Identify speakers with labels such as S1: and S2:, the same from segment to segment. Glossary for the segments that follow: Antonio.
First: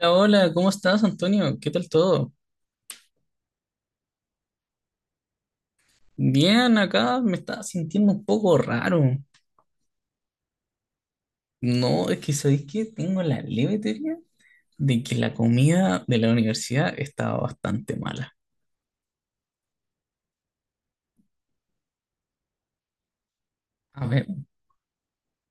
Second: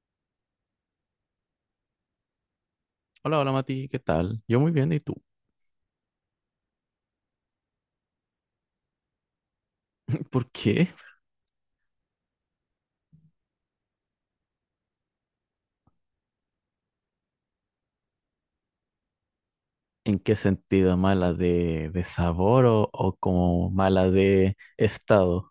S1: Hola, hola, ¿cómo estás, Antonio? ¿Qué tal todo?
S2: Hola, hola Mati, ¿qué tal? Yo muy bien, ¿y tú?
S1: Bien, acá me estaba sintiendo un poco raro.
S2: ¿Por qué?
S1: No, es que ¿sabéis qué? Tengo la leve teoría de que la comida de la universidad estaba bastante mala.
S2: ¿En qué sentido? ¿Mala de sabor o como
S1: A
S2: mala
S1: ver,
S2: de estado?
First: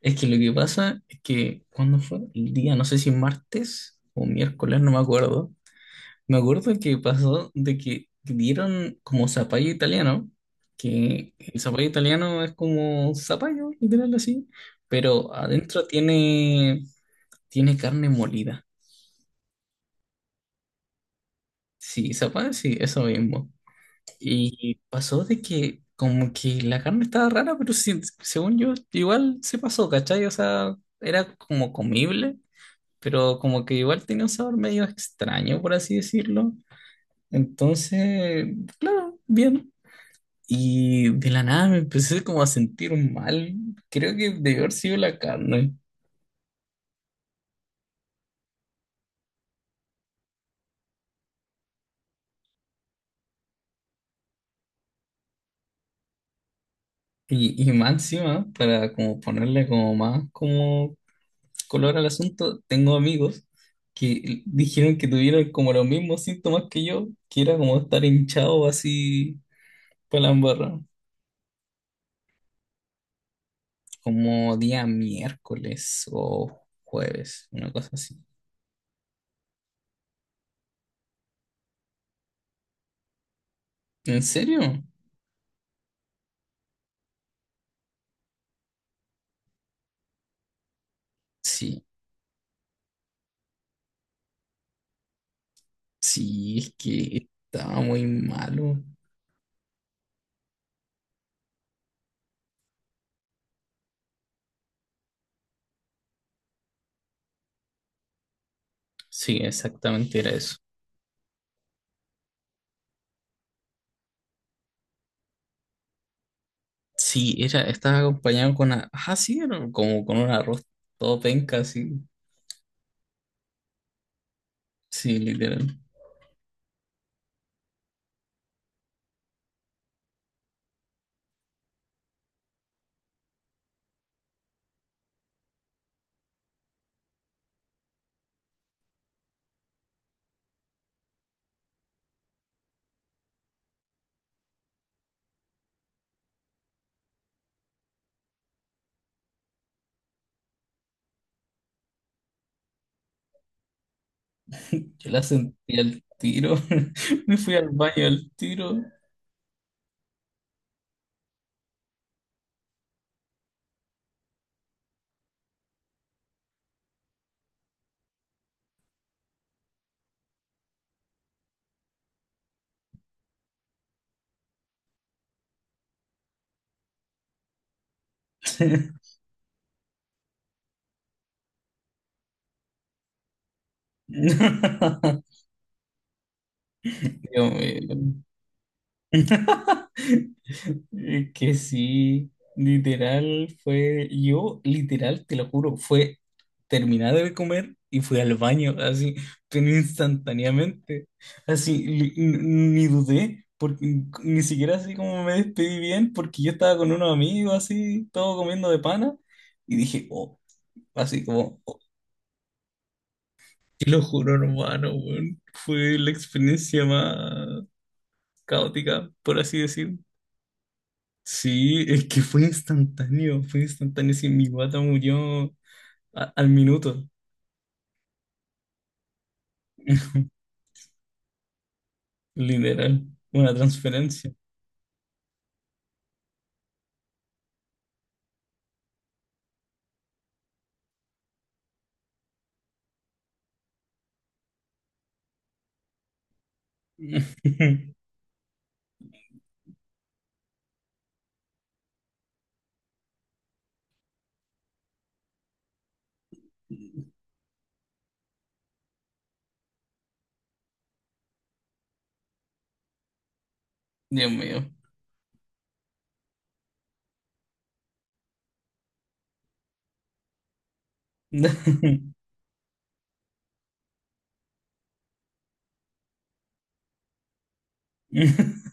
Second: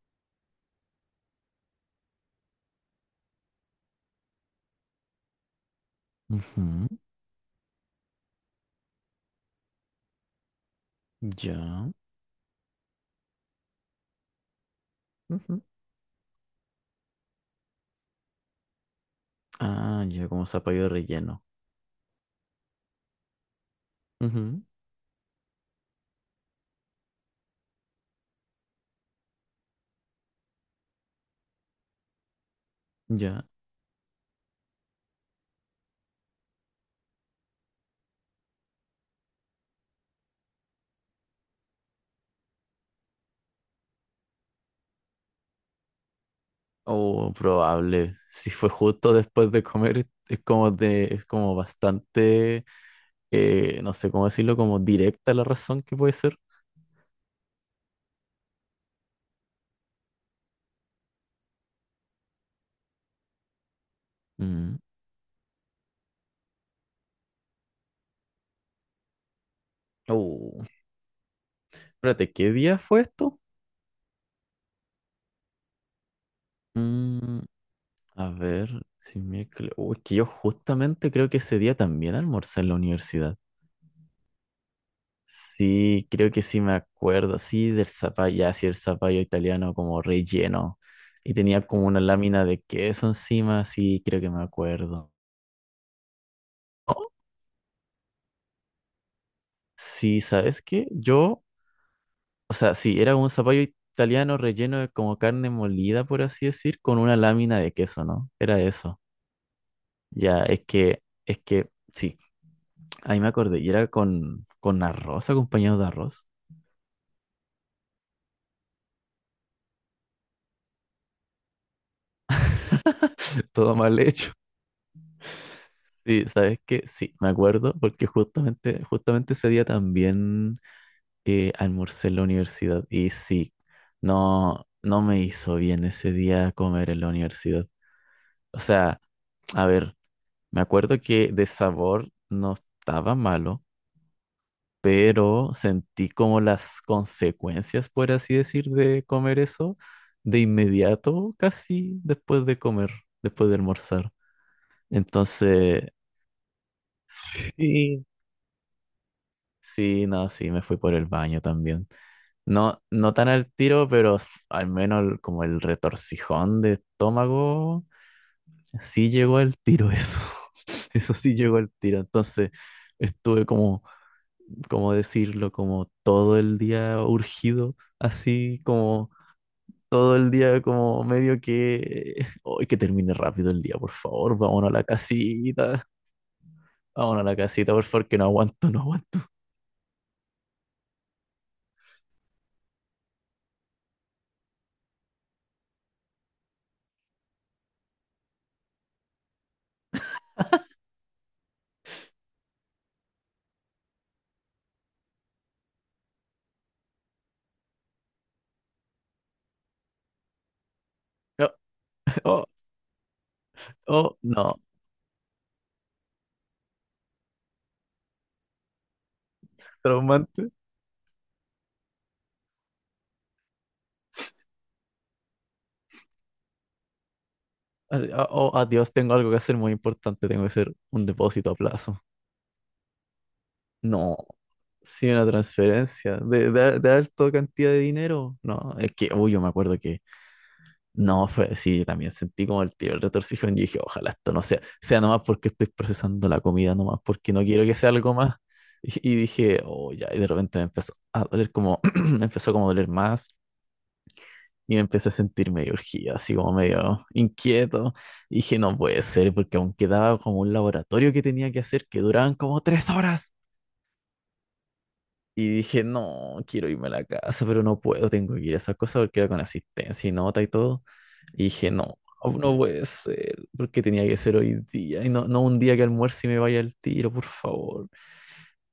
S1: es que lo que pasa es que cuando fue el día, no sé si martes o miércoles, no me acuerdo. Me acuerdo
S2: Ujú.
S1: que pasó de que dieron como zapallo italiano, que el zapallo
S2: Ya.
S1: italiano es como zapallo, literal así, pero
S2: Ujú.
S1: adentro tiene carne molida.
S2: Ah, ya como zapallo relleno.
S1: Sí, sopa, sí, eso mismo.
S2: Ujú.
S1: Y pasó de que como que la carne estaba rara, pero sí, según yo, igual se pasó, ¿cachai? O sea, era como comible, pero
S2: Ya.
S1: como que igual tenía un sabor medio extraño, por así decirlo. Entonces, claro, bien. Y de la nada me empecé como a sentir mal. Creo que debió haber sido la carne.
S2: O probable. Si fue justo después de comer, es como de, es como bastante, no sé cómo decirlo, como directa la razón que puede ser.
S1: Y más encima, para como ponerle como más como color al asunto, tengo amigos que
S2: Mm.
S1: dijeron que tuvieron como los mismos síntomas que yo, que era como estar hinchado así para la
S2: Oh.
S1: embarra,
S2: Espérate, ¿qué día fue esto?
S1: como día miércoles o
S2: Mm.
S1: jueves, una cosa así.
S2: A ver, si miércoles. Uy, que yo justamente creo que ese día también almorcé en la universidad.
S1: ¿En serio?
S2: Sí, creo que sí me acuerdo. Sí, del zapallo, ya, sí, el zapallo italiano como relleno. Y tenía
S1: Sí,
S2: como una lámina de queso encima. Sí, creo que me acuerdo.
S1: sí, es que estaba muy malo.
S2: Sí, ¿sabes qué? Yo, o sea, sí, era un zapallo italiano relleno de como carne molida, por así decir, con una lámina de queso, ¿no? Era eso.
S1: Sí, exactamente era
S2: Ya,
S1: eso.
S2: es que, sí. Ahí me acordé, y era con arroz, acompañado de arroz.
S1: Sí, era, estaba acompañado con una, ah, sí, era como con un arroz todo penca, así,
S2: Todo mal hecho.
S1: sí, literal.
S2: Sí, ¿sabes qué? Sí, me acuerdo, porque justamente, justamente ese día también almorcé en la universidad. Y sí, no me hizo bien ese día comer en la universidad. O sea, a ver, me acuerdo que de sabor no estaba malo, pero sentí como las consecuencias, por así decir, de comer eso de inmediato, casi después de comer, después de almorzar.
S1: Yo la sentí
S2: Entonces,
S1: al tiro. Me fui al baño
S2: sí.
S1: al tiro.
S2: Sí, no, sí, me fui por el baño también. No, no tan al tiro, pero al menos como el retorcijón de estómago, sí llegó al tiro eso. Eso sí llegó al tiro. Entonces estuve como ¿cómo decirlo? Como todo el día urgido, así como todo el día como medio que, hoy que termine rápido el día, por favor, vámonos a la
S1: Dios
S2: casita, vámonos a la
S1: mío.
S2: casita, por favor, que no aguanto, no aguanto.
S1: Es que sí, literal fue, yo literal, te lo juro, fue terminar de comer y fui al baño, así, pero instantáneamente, así, ni dudé, porque ni siquiera así como me despedí bien, porque yo estaba con unos amigos, así, todo comiendo de pana, y dije, oh, así
S2: No,
S1: como, oh,
S2: oh,
S1: te lo
S2: oh,
S1: juro,
S2: no,
S1: hermano, weón, fue la experiencia más caótica, por así decir.
S2: traumante.
S1: Sí, es que fue instantáneo, fue instantáneo. Sí, mi guata murió al minuto.
S2: Así, ah, oh, adiós, tengo algo que hacer muy importante, tengo que hacer un depósito a plazo.
S1: Literal, una
S2: No.
S1: transferencia.
S2: Sí, una transferencia de alta cantidad de dinero. No, es que, uy, yo me acuerdo que no, fue, sí, yo también sentí como el tiro, el retorcijón. Yo dije, ojalá esto no sea, sea nomás porque estoy procesando la comida, nomás porque no quiero que sea algo más. Y dije, oh, ya, y de repente me empezó a doler como, me empezó como a doler más y me empecé a sentir medio urgido, así como medio inquieto. Y dije, no puede ser, porque aún quedaba como un laboratorio que tenía que hacer que duraban como tres horas.
S1: Dios mío.
S2: Y dije, no, quiero irme a la casa, pero no puedo, tengo que ir a esas cosas porque era con asistencia y nota y todo. Y dije, no, no puede ser, porque tenía que ser hoy día. Y no, no un día que almuerce y me vaya al tiro, por favor.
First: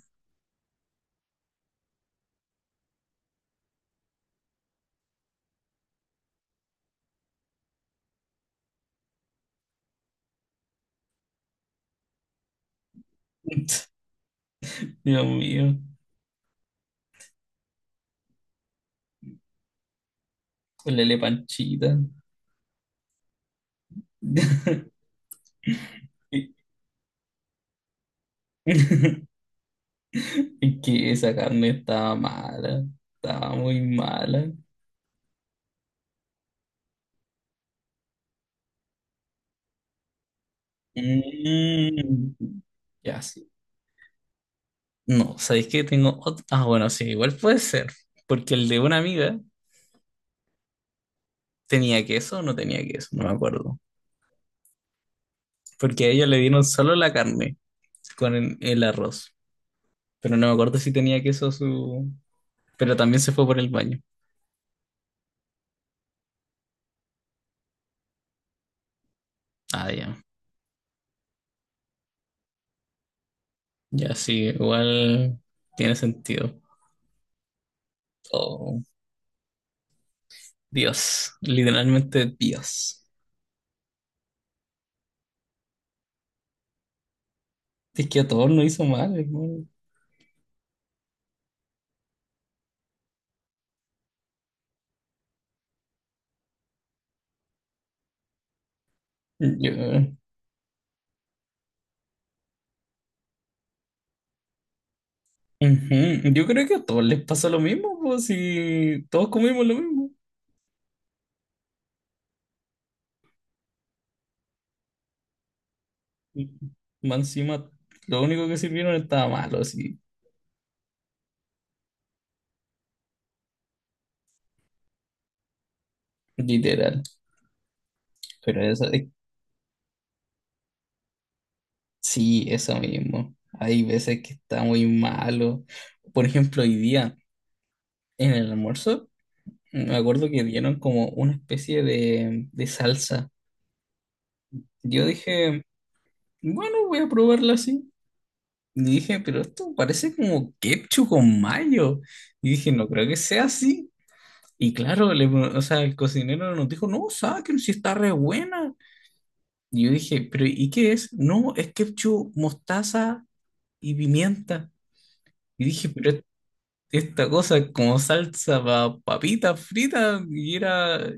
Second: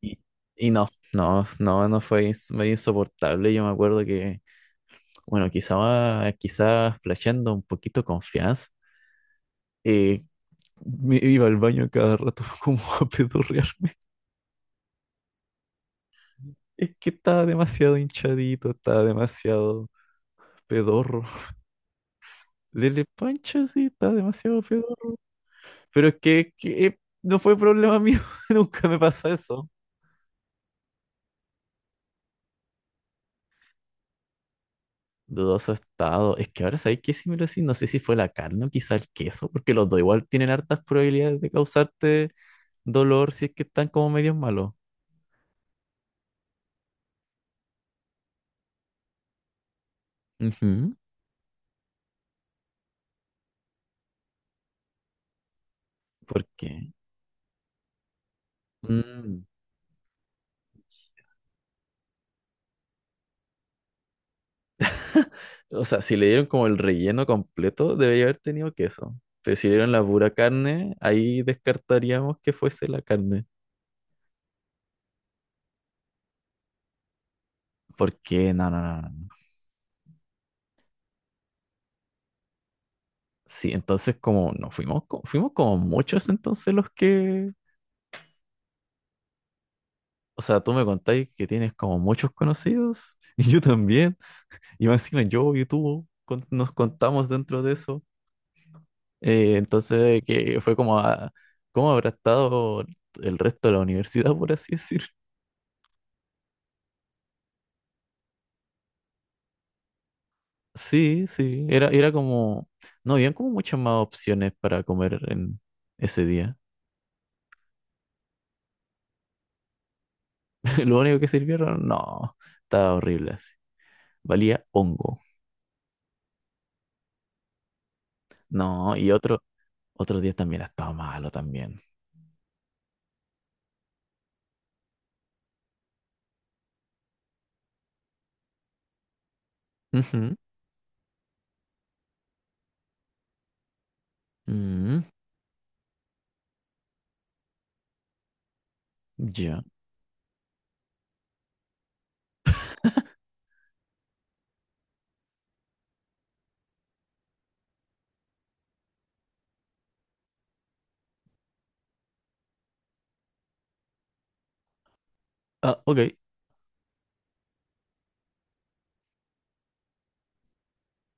S2: Y, y no, no fue medio insoportable. Yo me acuerdo que, bueno, quizás flasheando un poquito confianza, eh, me iba al baño cada rato como a pedorrear.
S1: Dios mío.
S2: Es que estaba demasiado hinchadito, estaba demasiado
S1: Lele
S2: pedorro.
S1: panchita.
S2: Lele Pancho, sí, está demasiado pedo. Pero es que, no fue problema mío, nunca me pasa eso.
S1: Es que esa carne estaba mala, estaba muy mala.
S2: Dudoso estado. Es que ahora sabéis que si me lo decís, no sé si fue la carne o quizá el queso, porque los dos igual tienen hartas probabilidades de causarte
S1: Mm, ya
S2: dolor si
S1: sí.
S2: es que están como medios malos.
S1: No, ¿sabéis qué tengo otro? Ah, bueno, sí, igual puede ser, porque el de una amiga...
S2: Ujú.
S1: ¿Tenía queso o no tenía queso? No me acuerdo. Porque a ellos le
S2: ¿Por
S1: dieron
S2: qué?
S1: solo la carne con el arroz.
S2: Mm.
S1: Pero no me acuerdo si tenía queso su... Pero también se fue por el baño.
S2: O sea, si le dieron como el relleno completo, debería haber tenido queso. Pero si le
S1: Ah,
S2: dieron la
S1: ya.
S2: pura carne, ahí descartaríamos que fuese la carne.
S1: Ya sí, igual tiene sentido.
S2: ¿Por qué? No, no,
S1: Oh,
S2: no. no.
S1: Dios. Literalmente Dios.
S2: Sí, entonces como nos fuimos, fuimos como muchos entonces los que,
S1: Si Es que a todos nos hizo mal, hermano.
S2: o sea, tú me contáis que tienes como muchos conocidos y yo también, y más encima yo y tú nos contamos dentro de eso.
S1: Yo,
S2: Entonces que fue como, a, ¿cómo habrá estado el resto de la universidad, por así decir?
S1: ujú. Yo creo que a todos les pasó lo mismo, pues si todos comimos lo mismo.
S2: Sí, sí, era como, no, habían como muchas más opciones para comer en ese día.
S1: Más encima, lo único que sirvieron estaba malo, así,
S2: Lo único que sirvieron, no, estaba horrible así, valía hongo.
S1: literal. Pero eso,
S2: No, y otro, otros días también ha estado malo también.
S1: sí, eso mismo. Hay veces que está muy malo. Por ejemplo, hoy día en el almuerzo, me acuerdo
S2: Ujú,
S1: que dieron como una especie de salsa.
S2: mm,
S1: Yo dije, bueno, voy a probarla así. Y dije, pero
S2: ya.
S1: esto parece como ketchup con mayo. Y dije, no creo que sea así. Y claro, o sea, el cocinero nos dijo, no, saquen si está re buena. Y yo dije, pero ¿y qué es? No, es ketchup, mostaza y pimienta. Y
S2: Ah,
S1: dije,
S2: ok.
S1: pero esta cosa es como salsa para papitas fritas y era...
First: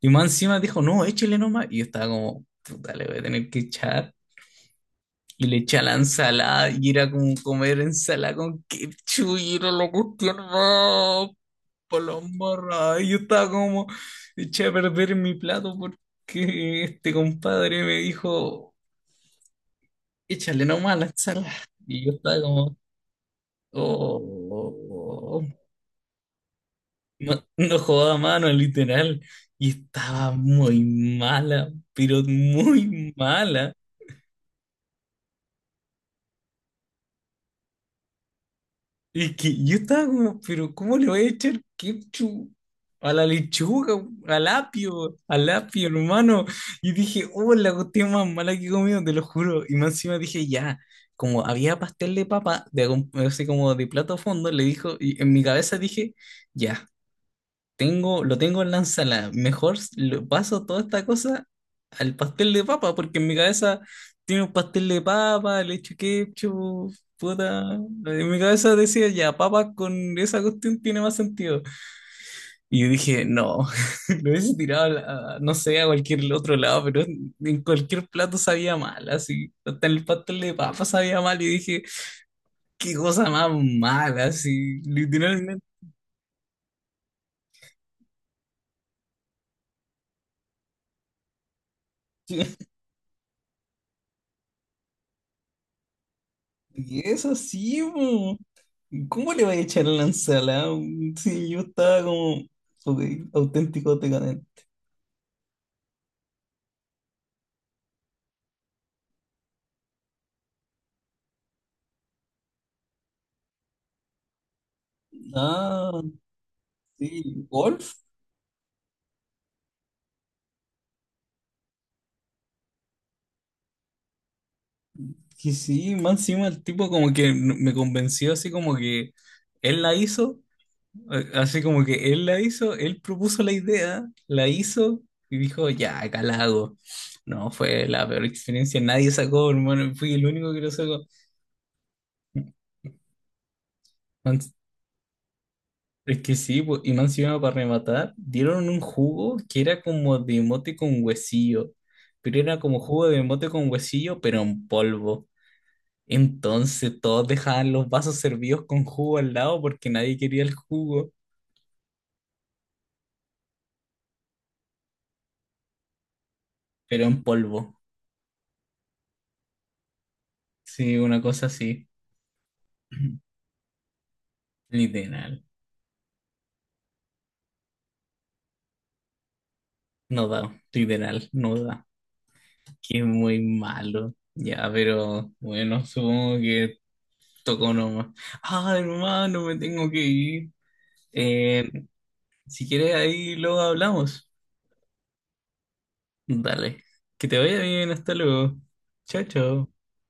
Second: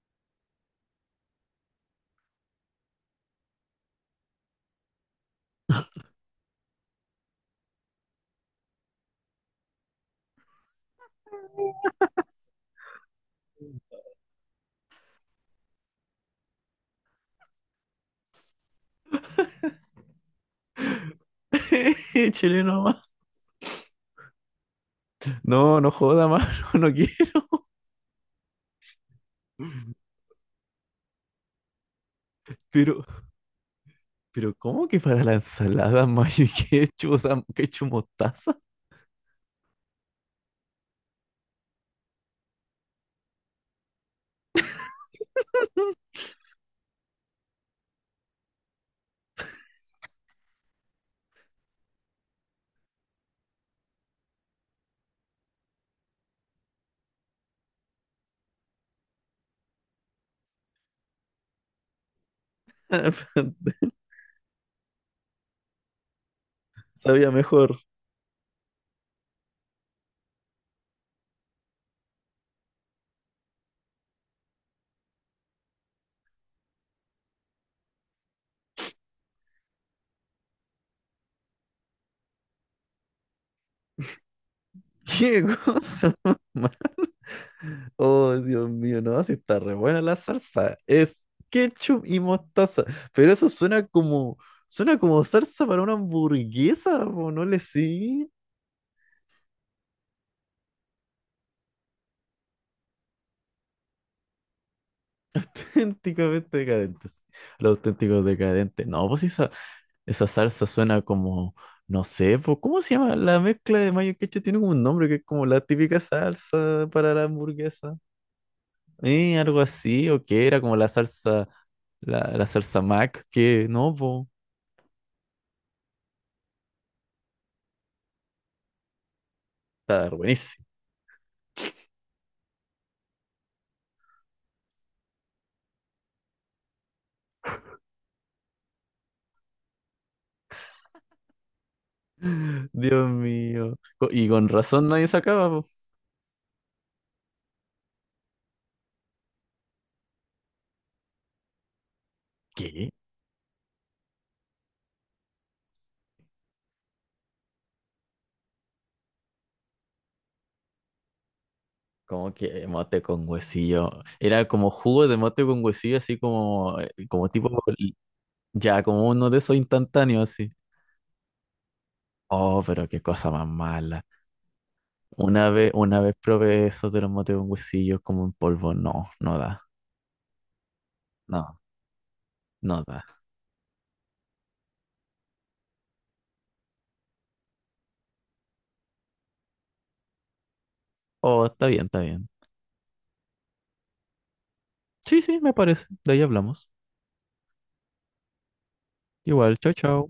S1: Y más encima dijo, no, échale nomás. Y yo estaba como, puta, le voy a tener que echar. Y le eché a la ensalada y era como comer ensalada con ketchup y era la cuestión más palombarra. Y yo estaba como, eché a perder mi plato porque este compadre me dijo, échale nomás a la ensalada. Y yo estaba como...
S2: Chileno más.
S1: Oh,
S2: No, no joda más, no, no quiero.
S1: no, no jugaba a mano, literal. Y estaba muy mala, pero
S2: Pero,
S1: muy mala.
S2: pero, ¿cómo que para la ensalada mayo y ketchup, o sea, ketchup mostaza?
S1: Y que yo estaba como, pero ¿cómo le voy a echar ketchup a la lechuga, al apio, hermano? Y dije, oh, la cuestión más mala que he comido, te lo juro. Y más encima dije, ya, como había pastel de papa, así como de plato a fondo, le dijo, y en mi cabeza dije, ya. Tengo, lo tengo en la ensalada. Mejor lo paso toda esta cosa al pastel de papa, porque en mi cabeza tiene un pastel de papa, le echo ketchup,
S2: Sabía
S1: puta.
S2: mejor.
S1: En mi cabeza decía, ya, papa con esa cuestión tiene más sentido. Y yo dije, no, lo hubiese tirado, no sé, a cualquier otro lado, pero en cualquier plato sabía mal, así. Hasta en el pastel de papa sabía mal y dije, qué cosa más mala, así,
S2: ¿Qué
S1: literalmente.
S2: cosa? ¿Ma? Oh, Dios mío, no, si está re buena la salsa. Es ketchup y mostaza. Pero eso suena como salsa para una
S1: Y
S2: hamburguesa, po,
S1: eso
S2: no le
S1: sí,
S2: sigue.
S1: po. ¿Cómo le voy a echar a la ensalada? Sí, yo estaba como ok, auténtico decadente.
S2: Auténticamente decadentes. Los auténticos decadentes. No, pues esa salsa suena como, no sé, pues, ¿cómo se llama? La mezcla de mayo y ketchup tiene como un nombre que es como la típica
S1: Ah,
S2: salsa para la
S1: sí, Wolf,
S2: hamburguesa. Algo así, o que era como la salsa, la salsa Mac, que no, pues,
S1: que sí, más encima el tipo como que me convenció así como que él la
S2: está
S1: hizo,
S2: buenísimo.
S1: así como que él la hizo, él propuso la idea, la hizo y dijo, ya, acá la hago. No, fue la peor experiencia, nadie sacó, hermano, fui el único que lo sacó.
S2: Dios mío. Y con razón nadie sacaba, pues.
S1: Es que sí, po, y más encima para rematar, dieron un jugo que era como de mote con huesillo, pero era como
S2: ¿Qué?
S1: jugo de mote con huesillo, pero en polvo. Entonces todos dejaban los vasos servidos con jugo al lado porque nadie quería el jugo,
S2: Como que mote con huesillo. Era como jugo de mote con huesillo, así como,
S1: pero en
S2: como tipo
S1: polvo.
S2: ya, como uno de esos instantáneos así.
S1: Sí, una cosa así.
S2: Oh, pero qué cosa más mala.
S1: Literal.
S2: Una vez probé eso de los motes con huesillos como en polvo. No, no da.
S1: No da, literal, no
S2: No,
S1: da.
S2: no da.
S1: Que muy malo. Ya, pero bueno, supongo que tocó nomás. Ah, hermano, me tengo que ir.
S2: Oh, está
S1: Eh,
S2: bien, está bien.
S1: Si quieres, ahí luego hablamos.
S2: Sí, sí, me parece. De ahí hablamos.
S1: Dale. Que te vaya bien, hasta luego. Chao,
S2: Igual,
S1: chao.
S2: chao, chao.